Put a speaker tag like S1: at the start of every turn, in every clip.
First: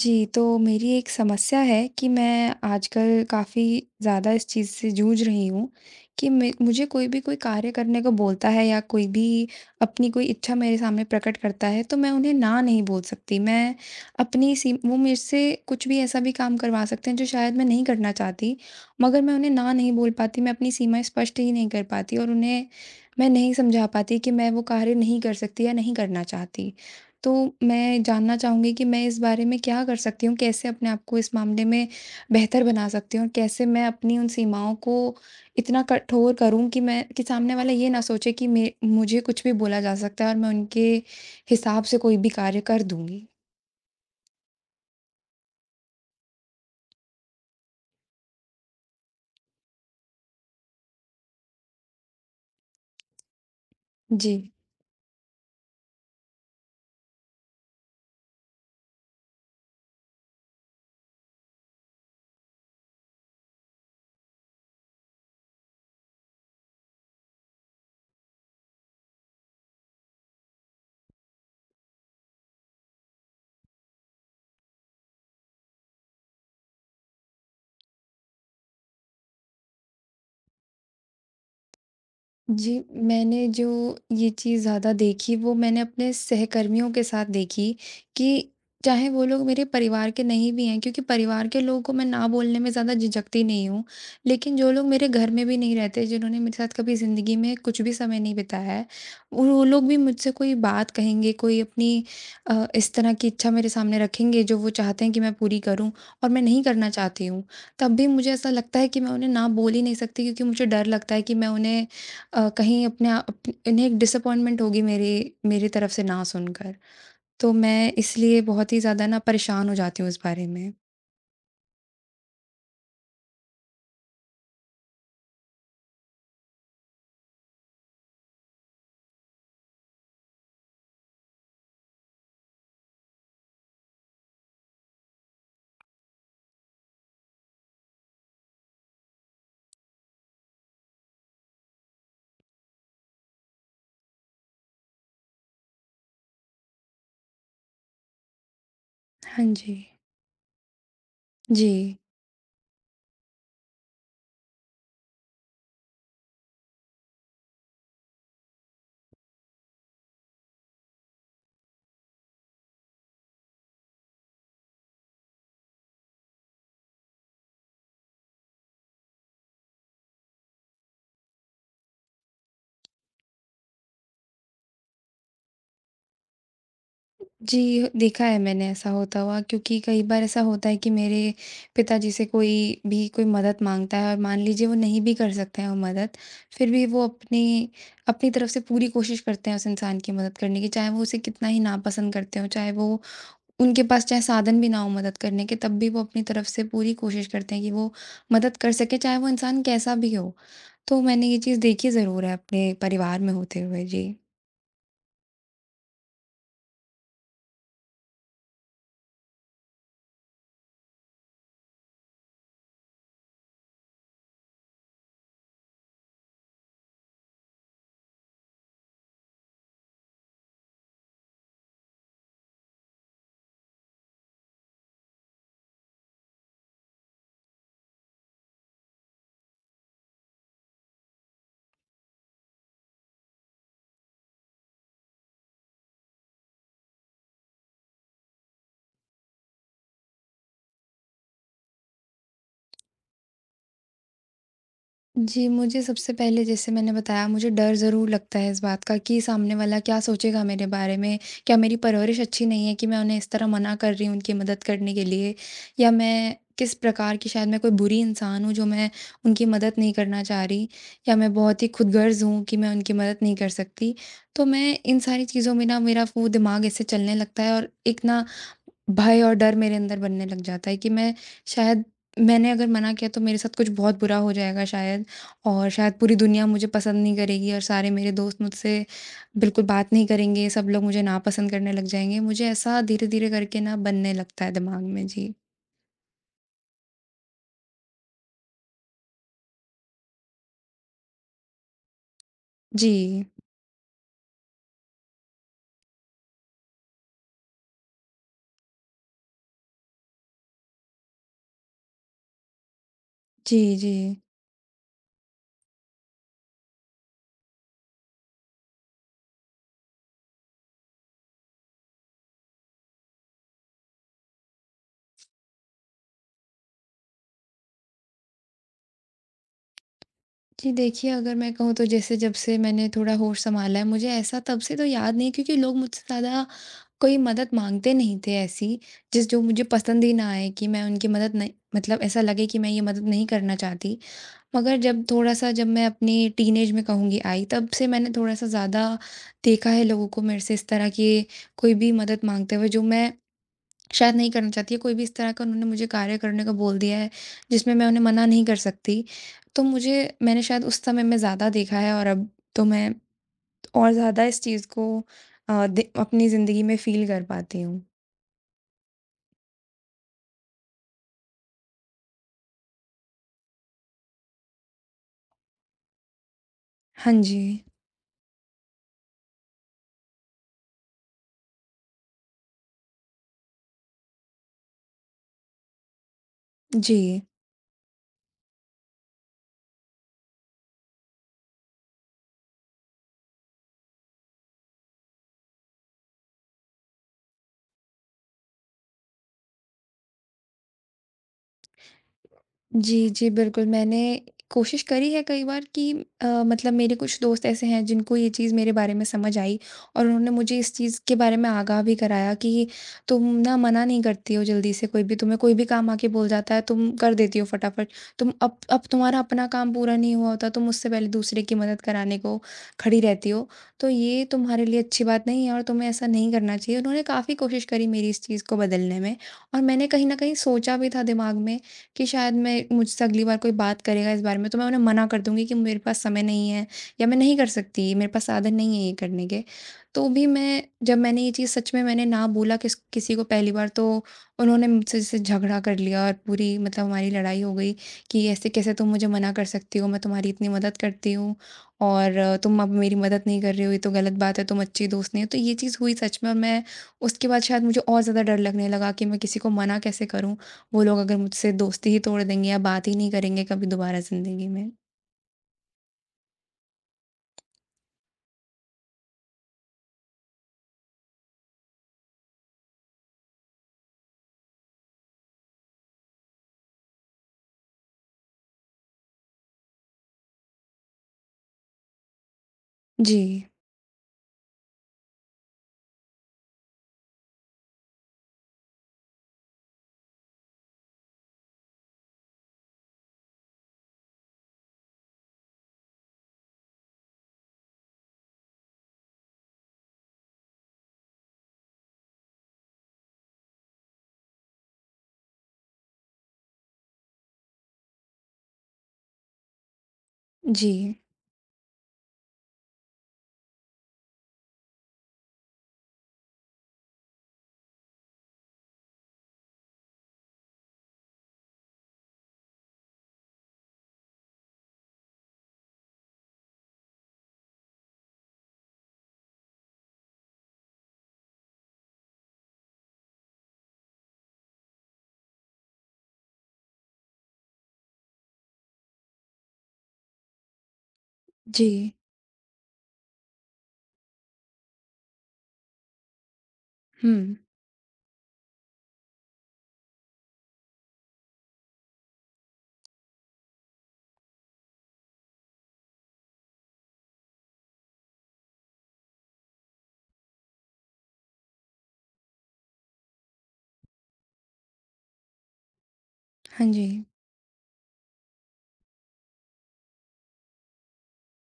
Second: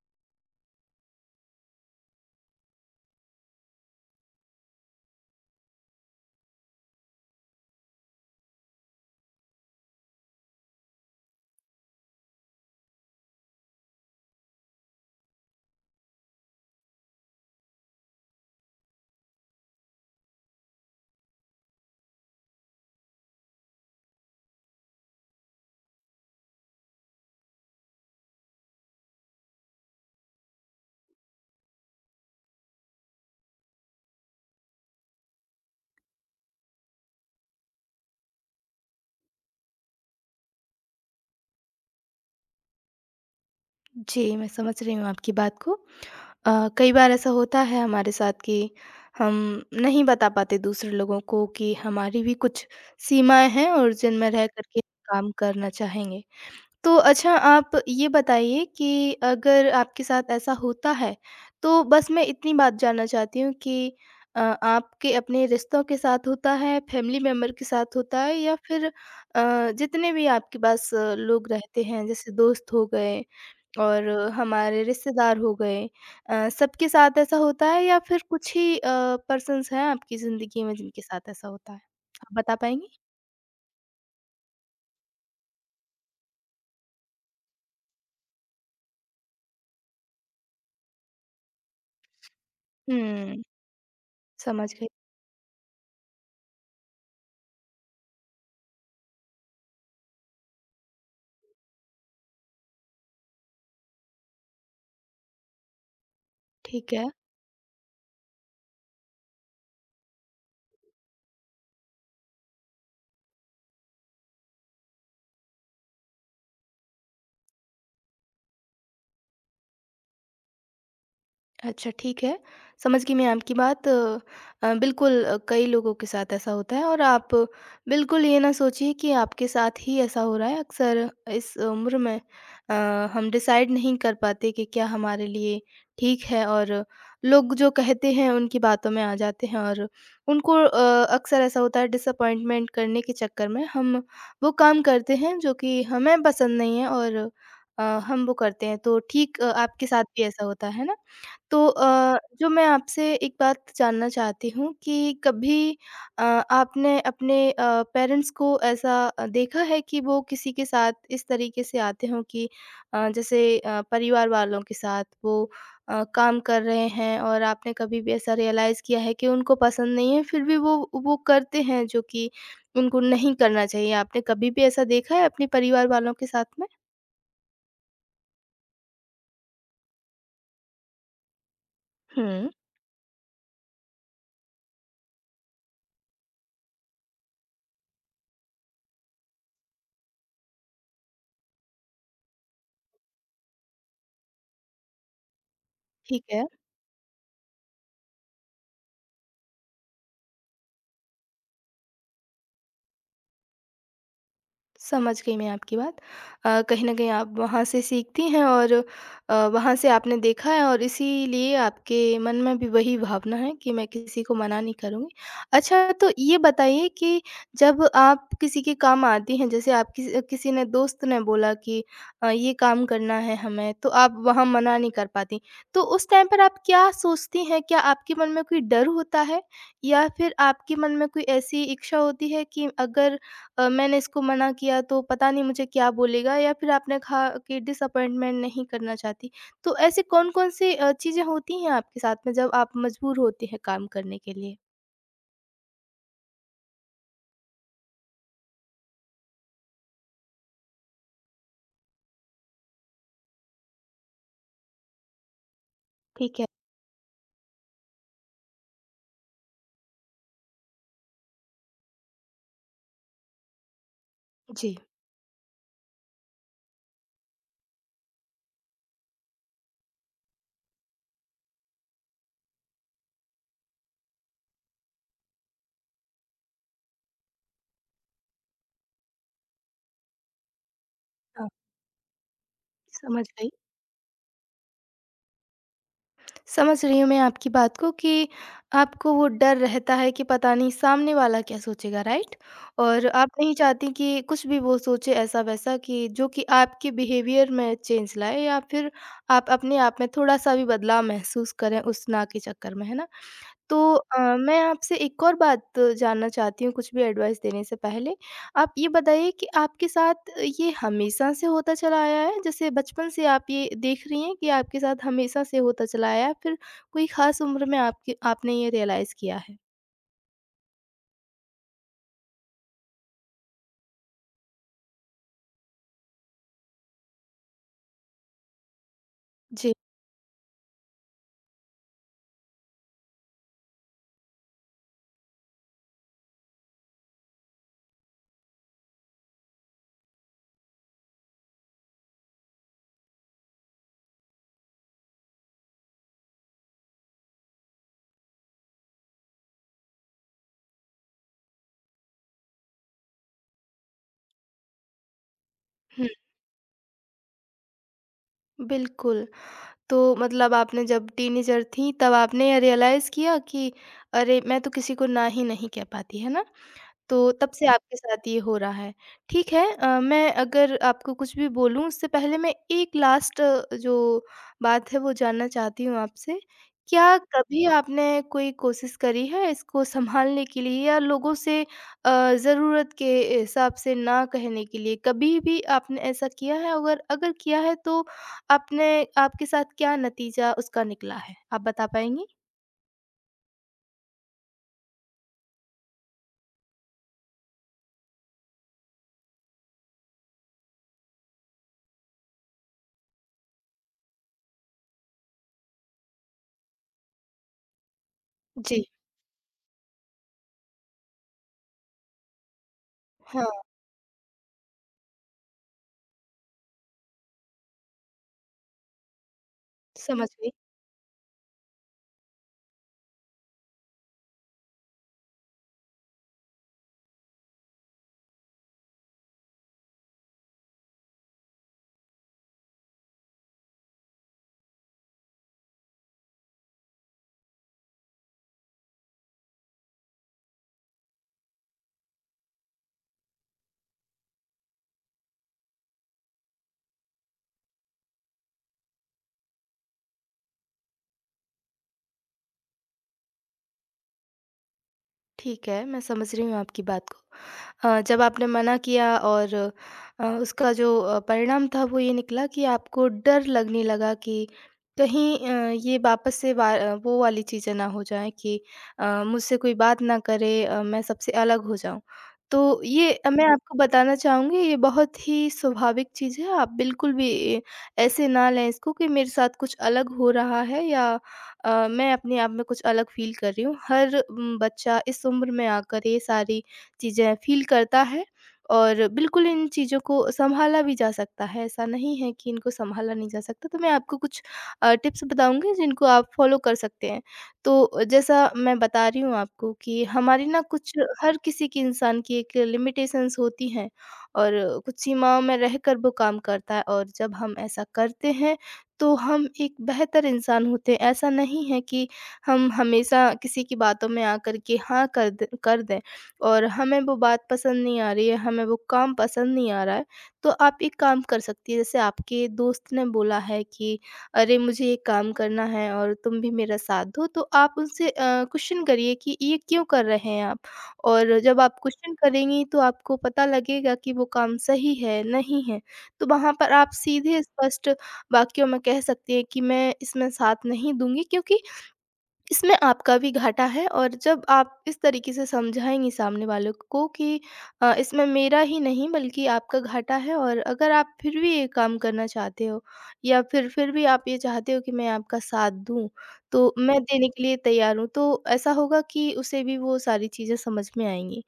S1: जी, तो मेरी एक समस्या है कि मैं आजकल काफ़ी ज़्यादा इस चीज़ से जूझ रही हूँ कि मे मुझे कोई भी कोई कार्य करने को बोलता है या कोई भी अपनी कोई इच्छा मेरे सामने प्रकट करता है, तो मैं उन्हें ना नहीं बोल सकती। मैं अपनी सीम वो मेरे से कुछ भी ऐसा भी काम करवा सकते हैं जो शायद मैं नहीं करना चाहती, मगर मैं उन्हें ना नहीं बोल पाती, मैं अपनी सीमाएँ स्पष्ट ही नहीं कर पाती और उन्हें मैं नहीं समझा पाती कि मैं वो कार्य नहीं कर सकती या नहीं करना चाहती। तो मैं जानना चाहूँगी कि मैं इस बारे में क्या कर सकती हूँ? कैसे अपने आप को इस मामले में बेहतर बना सकती हूँ? और कैसे मैं अपनी उन सीमाओं को इतना कठोर करूँ कि मैं कि सामने वाला ये ना सोचे कि मैं मुझे कुछ भी बोला जा सकता है और मैं उनके हिसाब से कोई भी कार्य कर दूँगी?
S2: जी, मैं समझ रही हूँ आपकी बात को। अ, कई बार ऐसा होता है हमारे साथ कि हम नहीं बता पाते दूसरे लोगों को कि हमारी भी कुछ सीमाएँ हैं और जिनमें
S1: जी।
S2: रह कर के काम करना चाहेंगे। तो अच्छा, आप ये बताइए कि अगर आपके साथ ऐसा होता है, तो बस मैं इतनी बात जानना चाहती हूँ कि आपके अपने रिश्तों के साथ होता है, फैमिली मेंबर के साथ होता है, या फिर जितने भी आपके पास लोग रहते हैं जैसे दोस्त हो गए और हमारे रिश्तेदार हो गए, सबके साथ ऐसा होता है, या फिर कुछ ही पर्सन्स हैं आपकी ज़िंदगी में जिनके साथ ऐसा होता है? आप बता
S1: जी,
S2: पाएँगी?
S1: मैंने जो ये चीज़ ज़्यादा देखी वो मैंने अपने सहकर्मियों के साथ देखी कि चाहे वो लोग मेरे परिवार के नहीं भी हैं, क्योंकि परिवार के लोगों को मैं ना बोलने में ज़्यादा
S2: हुँ,
S1: झिझकती नहीं हूँ। लेकिन जो
S2: समझ
S1: लोग
S2: गई।
S1: मेरे घर में भी नहीं रहते, जिन्होंने मेरे साथ कभी ज़िंदगी में कुछ भी समय नहीं बिताया है, वो लोग भी मुझसे कोई बात कहेंगे, कोई अपनी इस तरह की इच्छा मेरे सामने रखेंगे जो वो चाहते हैं कि मैं पूरी करूँ और मैं नहीं करना
S2: ठीक है।
S1: चाहती हूँ। तब भी मुझे ऐसा लगता है कि मैं उन्हें ना बोल ही नहीं सकती, क्योंकि मुझे डर लगता है कि मैं उन्हें कहीं अपने आप अप इन्हें एक डिसअपॉइंटमेंट होगी मेरी मेरी तरफ से ना सुनकर। तो मैं इसलिए बहुत ही ज़्यादा ना परेशान हो जाती हूँ इस बारे में।
S2: अच्छा, ठीक है। समझ गई मैं आपकी बात। बिल्कुल। कई लोगों के साथ ऐसा होता है, और आप बिल्कुल ये ना सोचिए कि आपके साथ ही ऐसा हो रहा है। अक्सर इस उम्र में अ, हम डिसाइड नहीं कर पाते कि क्या हमारे लिए ठीक है, और लोग जो कहते हैं उनकी बातों में आ जाते हैं, और उनको अक्सर ऐसा होता है, डिसअपॉइंटमेंट करने के चक्कर में हम वो काम करते हैं जो कि हमें पसंद नहीं है, और हम वो करते हैं। तो ठीक,
S1: हाँ जी।
S2: आपके साथ भी ऐसा होता है ना? तो
S1: जी।
S2: जो मैं आपसे एक बात जानना चाहती हूँ कि कभी आपने अपने पेरेंट्स को ऐसा देखा है कि वो किसी के साथ इस तरीके से आते हों कि जैसे परिवार वालों के साथ वो काम कर रहे हैं, और आपने कभी भी ऐसा रियलाइज़ किया है कि उनको पसंद नहीं है फिर भी वो करते हैं जो कि उनको नहीं करना चाहिए? आपने कभी भी ऐसा देखा है अपने परिवार वालों के साथ में?
S1: जी, देखा है मैंने ऐसा होता हुआ, क्योंकि कई बार ऐसा होता है कि मेरे पिताजी से कोई
S2: हुँ।
S1: भी कोई मदद माँगता है और मान लीजिए वो नहीं भी कर सकते हैं वो मदद, फिर भी वो अपनी अपनी तरफ से पूरी कोशिश करते हैं उस इंसान की मदद करने की, चाहे वो उसे कितना ही नापसंद करते हों, चाहे वो उनके पास चाहे साधन भी ना हो मदद करने के, तब भी वो अपनी
S2: ठीक है।
S1: तरफ से पूरी कोशिश करते हैं कि वो मदद कर सकें, चाहे वो इंसान कैसा भी हो। तो मैंने ये चीज़ देखी ज़रूर है अपने परिवार में होते हुए। जी।
S2: समझ गई मैं आपकी बात। कहीं न कहीं आप वहाँ से सीखती हैं, और वहाँ से आपने देखा है, और इसीलिए आपके मन में भी वही भावना है कि मैं किसी को मना नहीं करूँगी। अच्छा, तो ये बताइए कि जब आप किसी के काम आती हैं, जैसे आप किसी किसी ने दोस्त ने बोला कि ये काम करना है हमें, तो आप वहाँ मना नहीं कर पातीं। तो उस टाइम पर आप क्या सोचती हैं? क्या आपके मन में कोई डर होता है? या फिर आपके मन में कोई ऐसी इच्छा होती है कि अगर मैंने इसको मना किया तो पता नहीं मुझे क्या बोलेगा, या फिर आपने कहा कि डिसअपॉइंटमेंट नहीं करना चाहती। तो ऐसी कौन-कौन सी चीज़ें होती हैं आपके साथ में जब आप मजबूर होते हैं काम करने के लिए?
S1: जी, मुझे सबसे पहले जैसे मैंने बताया मुझे डर ज़रूर लगता है इस बात का कि सामने वाला क्या सोचेगा मेरे बारे में? क्या मेरी परवरिश अच्छी नहीं है कि मैं उन्हें इस तरह मना कर रही हूँ उनकी मदद करने के लिए? या मैं
S2: ठीक है।
S1: किस प्रकार की शायद मैं कोई बुरी इंसान हूँ जो मैं उनकी मदद नहीं करना चाह रही? या मैं बहुत ही खुदगर्ज़ हूँ कि मैं उनकी मदद नहीं कर सकती? तो
S2: जी,
S1: मैं इन सारी चीज़ों में ना मेरा वो दिमाग ऐसे चलने लगता है और एक ना भय और डर मेरे अंदर बनने लग जाता है कि शायद मैंने अगर मना किया तो मेरे साथ कुछ बहुत बुरा हो जाएगा शायद। और शायद पूरी दुनिया मुझे पसंद नहीं करेगी और सारे मेरे दोस्त मुझसे बिल्कुल बात नहीं करेंगे, सब लोग मुझे
S2: हाँ,
S1: नापसंद करने लग जाएँगे। मुझे ऐसा
S2: समझ
S1: धीरे-धीरे
S2: गई।
S1: करके ना बनने लगता है दिमाग में। जी।
S2: समझ रही हूँ मैं आपकी बात को कि आपको वो डर रहता है कि पता नहीं सामने वाला क्या सोचेगा, राइट?
S1: जी।
S2: और आप नहीं चाहती कि कुछ भी वो सोचे ऐसा-वैसा कि जो कि आपके बिहेवियर में चेंज लाए, या फिर आप अपने आप में थोड़ा-सा भी बदलाव महसूस करें उस ना के चक्कर में, है ना?
S1: जी,
S2: तो
S1: जी।
S2: मैं आपसे एक और बात जानना चाहती हूँ कुछ भी एडवाइस देने से पहले। आप ये बताइए कि आपके साथ ये हमेशा से होता चला आया है? जैसे बचपन से आप ये देख रही हैं कि आपके साथ हमेशा से होता चला आया है, फिर कोई ख़ास उम्र में आपकी आपने ये रियलाइज़ किया है?
S1: जी, देखिए अगर मैं कहूँ तो जैसे जब से मैंने थोड़ा होश सँभाला है, मुझे ऐसा तब से तो याद नहीं, क्योंकि लोग मुझसे ज़्यादा कोई मदद माँगते नहीं थे ऐसी, जिस जो मुझे
S2: जी।
S1: पसंद ही ना आए कि मैं उनकी मदद नहीं, मतलब ऐसा लगे कि मैं ये मदद नहीं करना चाहती। मगर जब मैं अपनी टीनेज में कहूँगी आई, तब से मैंने थोड़ा-सा ज़्यादा देखा है लोगों को मेरे से इस तरह की कोई भी मदद माँगते हुए जो मैं शायद नहीं करना चाहती है, कोई भी इस तरह का उन्होंने मुझे कार्य करने को बोल दिया है, जिसमें मैं उन्हें मना नहीं कर सकती। तो मुझे मैंने शायद उस समय में ज़्यादा देखा है और अब तो मैं और ज़्यादा इस चीज़ को अ, दे
S2: हुँ,
S1: अपनी ज़िंदगी में फ़ील कर पाती हूँ।
S2: बिल्कुल। तो मतलब आपने जब टीनेजर थीं तब आपने ये रियलाइज़ किया कि अरे! मैं तो किसी को ना ही नहीं कह पाती, है ना?
S1: हाँ
S2: तो
S1: जी।
S2: तब से आपके साथ ये हो रहा है। ठीक है, मैं अगर आपको कुछ भी बोलूँ उससे पहले मैं एक लास्ट जो बात है वो जानना चाहती हूँ आपसे।
S1: जी।
S2: क्या कभी आपने कोई कोशिश करी है इसको सँभालने के लिए, या लोगों से ज़रूरत के हिसाब से ना कहने के लिए? कभी भी आपने ऐसा किया है? अगर अगर किया है तो आपने आपके साथ क्या नतीजा उसका निकला है? आप बता पाएँगी?
S1: जी, जी, बिल्कुल, मैंने कोशिश करी है कई बार कि मतलब मेरे कुछ दोस्त ऐसे हैं जिनको ये चीज़ मेरे बारे में समझ आई और उन्होंने मुझे इस चीज़ के बारे में आगाह भी कराया कि तुम ना मना नहीं करती हो जल्दी से, कोई भी तुम्हें कोई भी काम आके बोल जाता है, तुम कर देती हो फटाफट। तुम अब
S2: जी,
S1: तुम्हारा अपना काम पूरा नहीं हुआ होता, तुम उससे पहले दूसरे की मदद कराने को खड़ी रहती
S2: हाँ,
S1: हो, तो ये तुम्हारे लिए अच्छी बात नहीं है और तुम्हें ऐसा नहीं करना चाहिए। उन्होंने काफ़ी कोशिश करी मेरी इस चीज़ को बदलने में और मैंने कहीं न
S2: समझ
S1: कहीं
S2: गई।
S1: सोचा भी था दिमाग में कि शायद मैं मुझसे अगली बार कोई बात करेगा इस बारे में तो मैं उन्हें मना कर दूँगी कि मेरे पास समय नहीं है या मैं नहीं कर सकती, मेरे पास साधन नहीं है ये करने के। तो भी मैं जब मैंने ये चीज़ सच में मैंने ना बोला किसी को पहली बार, तो उन्होंने मुझसे जैसे झगड़ा कर लिया और पूरी मतलब हमारी लड़ाई हो गई कि ऐसे कैसे तुम मुझे मना कर सकती हो, मैं तुम्हारी इतनी मदद करती हूँ और तुम अब मेरी मदद नहीं कर रही हो, ये तो गलत बात है, तुम अच्छी दोस्त नहीं हो। तो ये चीज़ हुई सच में और मैं उसके बाद शायद मुझे और ज़्यादा डर लगने लगा कि मैं किसी को मना कैसे करूँ? वो लोग अगर मुझसे दोस्ती ही तोड़ देंगे या बात ही नहीं करेंगे कभी दोबारा ज़िंदगी में।
S2: ठीक है, मैं समझ रही हूँ आपकी बात को। जब आपने मना किया, और उसका जो परिणाम था वो ये निकला कि आपको डर लगने लगा कि कहीं ये वापस से वो वाली चीज़ें ना हो जाएँ कि मुझसे कोई बात ना करे, मैं सबसे अलग हो जाऊँ। तो ये मैं
S1: जी,
S2: आपको बताना चाहूँगी, ये बहुत ही स्वाभाविक चीज़ है, आप बिल्कुल भी ऐसे ना लें इसको कि मेरे साथ कुछ अलग हो रहा है, या मैं अपने आप में कुछ अलग फ़ील कर रही हूँ। हर बच्चा इस उम्र में आकर ये सारी चीज़ें फ़ील करता है, और बिल्कुल इन चीज़ों को सँभाला भी जा सकता है, ऐसा नहीं है कि इनको सँभाला नहीं जा सकता। तो मैं आपको कुछ टिप्स बताऊँगी जिनको आप फ़ॉलो कर सकते हैं। तो जैसा मैं बता रही हूँ आपको कि हमारी ना
S1: जी,
S2: कुछ, हर किसी की, इंसान की एक लिमिटेशंस होती हैं, और कुछ सीमाओं में रहकर वो काम करता है, और जब हम ऐसा करते हैं तो हम एक बेहतर इंसान होते हैं। ऐसा नहीं है कि हम हमेशा किसी की बातों में आकर के हाँ कर दें, और हमें वो बात पसंद नहीं आ रही है, हमें वो काम पसंद नहीं आ रहा है। तो आप एक काम कर सकती हैं, जैसे आपके दोस्त ने बोला है कि अरे! मुझे ये काम करना है और तुम भी मेरा साथ दो, तो आप उनसे क्वेश्चन करिए कि ये क्यों कर रहे हैं आप? और जब आप
S1: जी।
S2: क्वेश्चन करेंगी तो आपको पता लगेगा कि वो काम सही है, नहीं है। तो वहाँ पर आप
S1: हुँ।
S2: सीधे स्पष्ट वाक़ियों में कह सकती है कि मैं इसमें साथ नहीं दूँगी, क्योंकि इसमें आपका भी घाटा है। और जब आप इस तरीके से समझाएँगी सामने वालों को कि इसमें मेरा ही नहीं, बल्कि आपका घाटा है, और अगर आप फिर भी ये काम करना चाहते हो, या फिर भी आप ये चाहते हो कि मैं आपका साथ दूँ,
S1: हाँ
S2: तो
S1: जी।
S2: मैं देने के लिए तैयार हूँ। तो ऐसा होगा कि उसे भी वो सारी चीज़ें समझ में आएँगी।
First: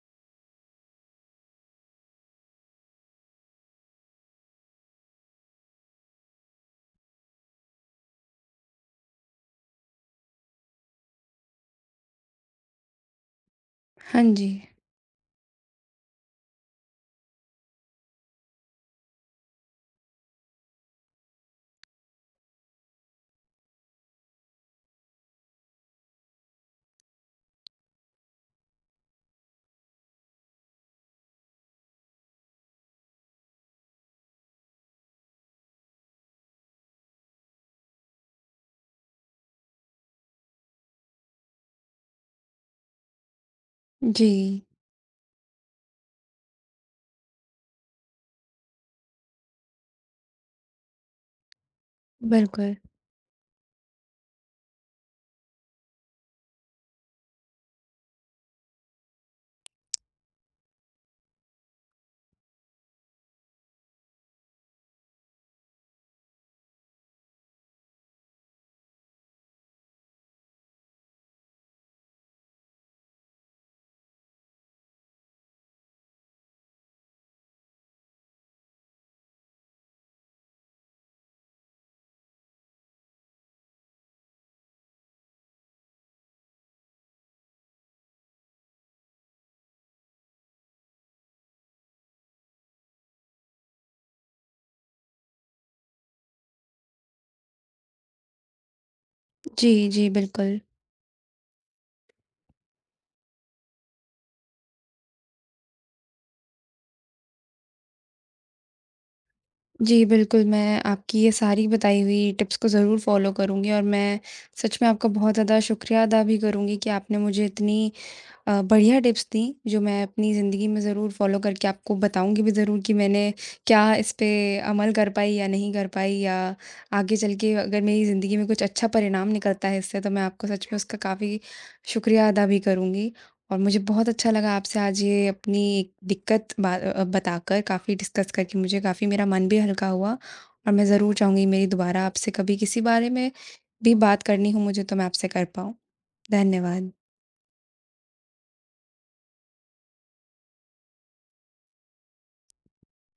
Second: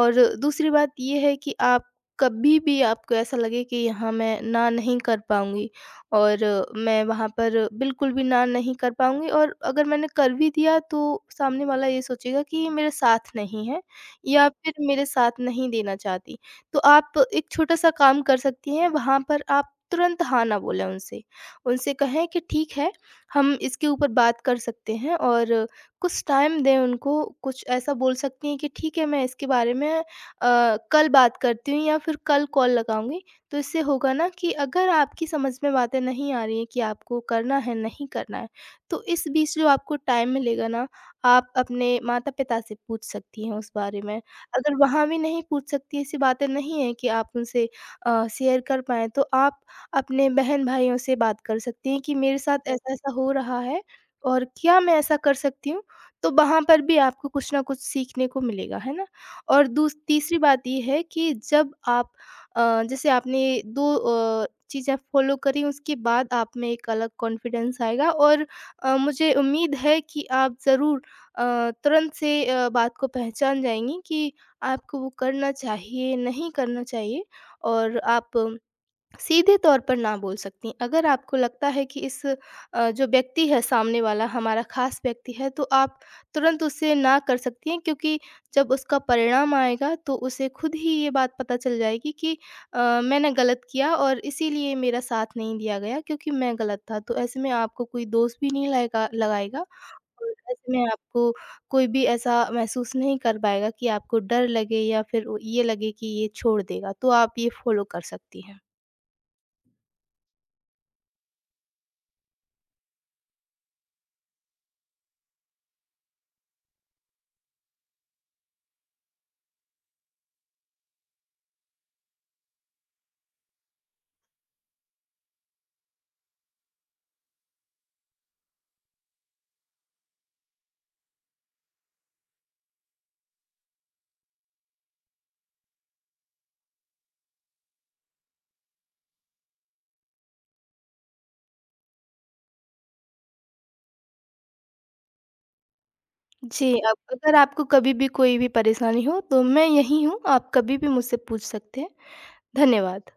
S2: और दूसरी बात ये है कि आप, कभी भी आपको ऐसा लगे कि यहाँ मैं ना नहीं कर पाऊँगी, और मैं वहाँ पर बिल्कुल भी ना नहीं कर पाऊँगी, और अगर मैंने कर भी दिया तो सामने वाला ये सोचेगा कि ये मेरे साथ नहीं है,
S1: हाँ
S2: या
S1: जी।
S2: फिर मेरे साथ नहीं देना चाहती। तो आप एक छोटा-सा काम कर सकती हैं, वहाँ पर आप तुरंत हाँ ना बोलें उनसे। उनसे कहें कि ठीक है, हम इसके ऊपर बात कर सकते हैं, और कुछ टाइम दें उनको। कुछ ऐसा बोल सकती हैं कि ठीक है, मैं इसके बारे में कल बात करती हूँ या फिर कल कॉल लगाऊँगी। तो इससे होगा ना कि अगर आपकी समझ में बातें नहीं आ रही हैं कि आपको करना है, नहीं करना है, तो इस बीच जो आपको टाइम मिलेगा ना, आप अपने माता-पिता से पूछ सकती हैं उस बारे में।
S1: जी,
S2: अगर वहाँ भी नहीं पूछ सकती, ऐसी बातें नहीं हैं कि आप उनसे शेयर कर पाएँ, तो आप अपने बहन-भाइयों से बात कर सकती हैं कि मेरे साथ
S1: बिल्कुल।
S2: ऐसा-ऐसा हो रहा है, और क्या मैं ऐसा कर सकती हूँ? तो वहाँ पर भी आपको कुछ न कुछ सीखने को मिलेगा, है ना? और दूस तीसरी बात ये है कि जब आप जैसे आपने 2 चीज़ें फ़ॉलो करी, उसके बाद आप में एक अलग कॉन्फिडेंस आएगा, और मुझे उम्मीद है कि आप ज़रूर अ, तुरंत से बात को पहचान जाएँगी कि आपको वो करना चाहिए, नहीं करना चाहिए, और आप सीधे तौर पर ना बोल सकतीं। अगर आपको लगता है कि इस जो व्यक्ति है सामने वाला, हमारा ख़ास व्यक्ति है, तो आप तुरंत उससे ना कर सकती हैं, क्योंकि जब उसका परिणाम आएगा तो उसे खुद ही ये बात पता चल जाएगी कि मैंने गलत किया, और इसीलिए मेरा साथ नहीं दिया गया क्योंकि मैं गलत था। तो ऐसे में आपको कोई दोष भी नहीं लाएगा लगाएगा,
S1: जी, जी,
S2: और
S1: बिल्कुल।
S2: ऐसे में आपको कोई भी ऐसा महसूस नहीं कर पाएगा कि आपको डर लगे या फिर वो ये लगे कि ये छोड़ देगा। तो आप ये फ़ॉलो कर सकती हैं।
S1: जी, बिल्कुल, मैं आपकी ये सारी बताई हुई टिप्स को ज़रूर फ़ॉलो करूँगी और मैं सच में आपका बहुत ज़्यादा शुक्रिया अदा भी करूँगी कि आपने मुझे इतनी बढ़िया टिप्स दी जो मैं अपनी ज़िंदगी में ज़रूर फ़ॉलो करके आपको बताऊँगी भी ज़रूर कि मैंने क्या इस पे अमल कर पाई या नहीं कर पाई, या आगे चल के अगर मेरी ज़िंदगी में कुछ अच्छा परिणाम निकलता है इससे, तो मैं आपको सच में उसका काफ़ी शुक्रिया अदा भी करूँगी। और मुझे बहुत अच्छा लगा आपसे आज ये अपनी एक दिक्कत बताकर, काफ़ी डिस्कस करके मुझे काफ़ी मेरा मन भी हल्का हुआ और मैं ज़रूर चाहूँगी मेरी दोबारा आपसे कभी किसी बारे में भी बात करनी हो मुझे, तो मैं आपसे कर पाऊँ।
S2: जी,
S1: धन्यवाद।
S2: अब अगर आपको कभी भी कोई भी परेशानी हो तो मैं यहीं हूँ, आप कभी भी मुझसे पूछ सकते हैं। धन्यवाद।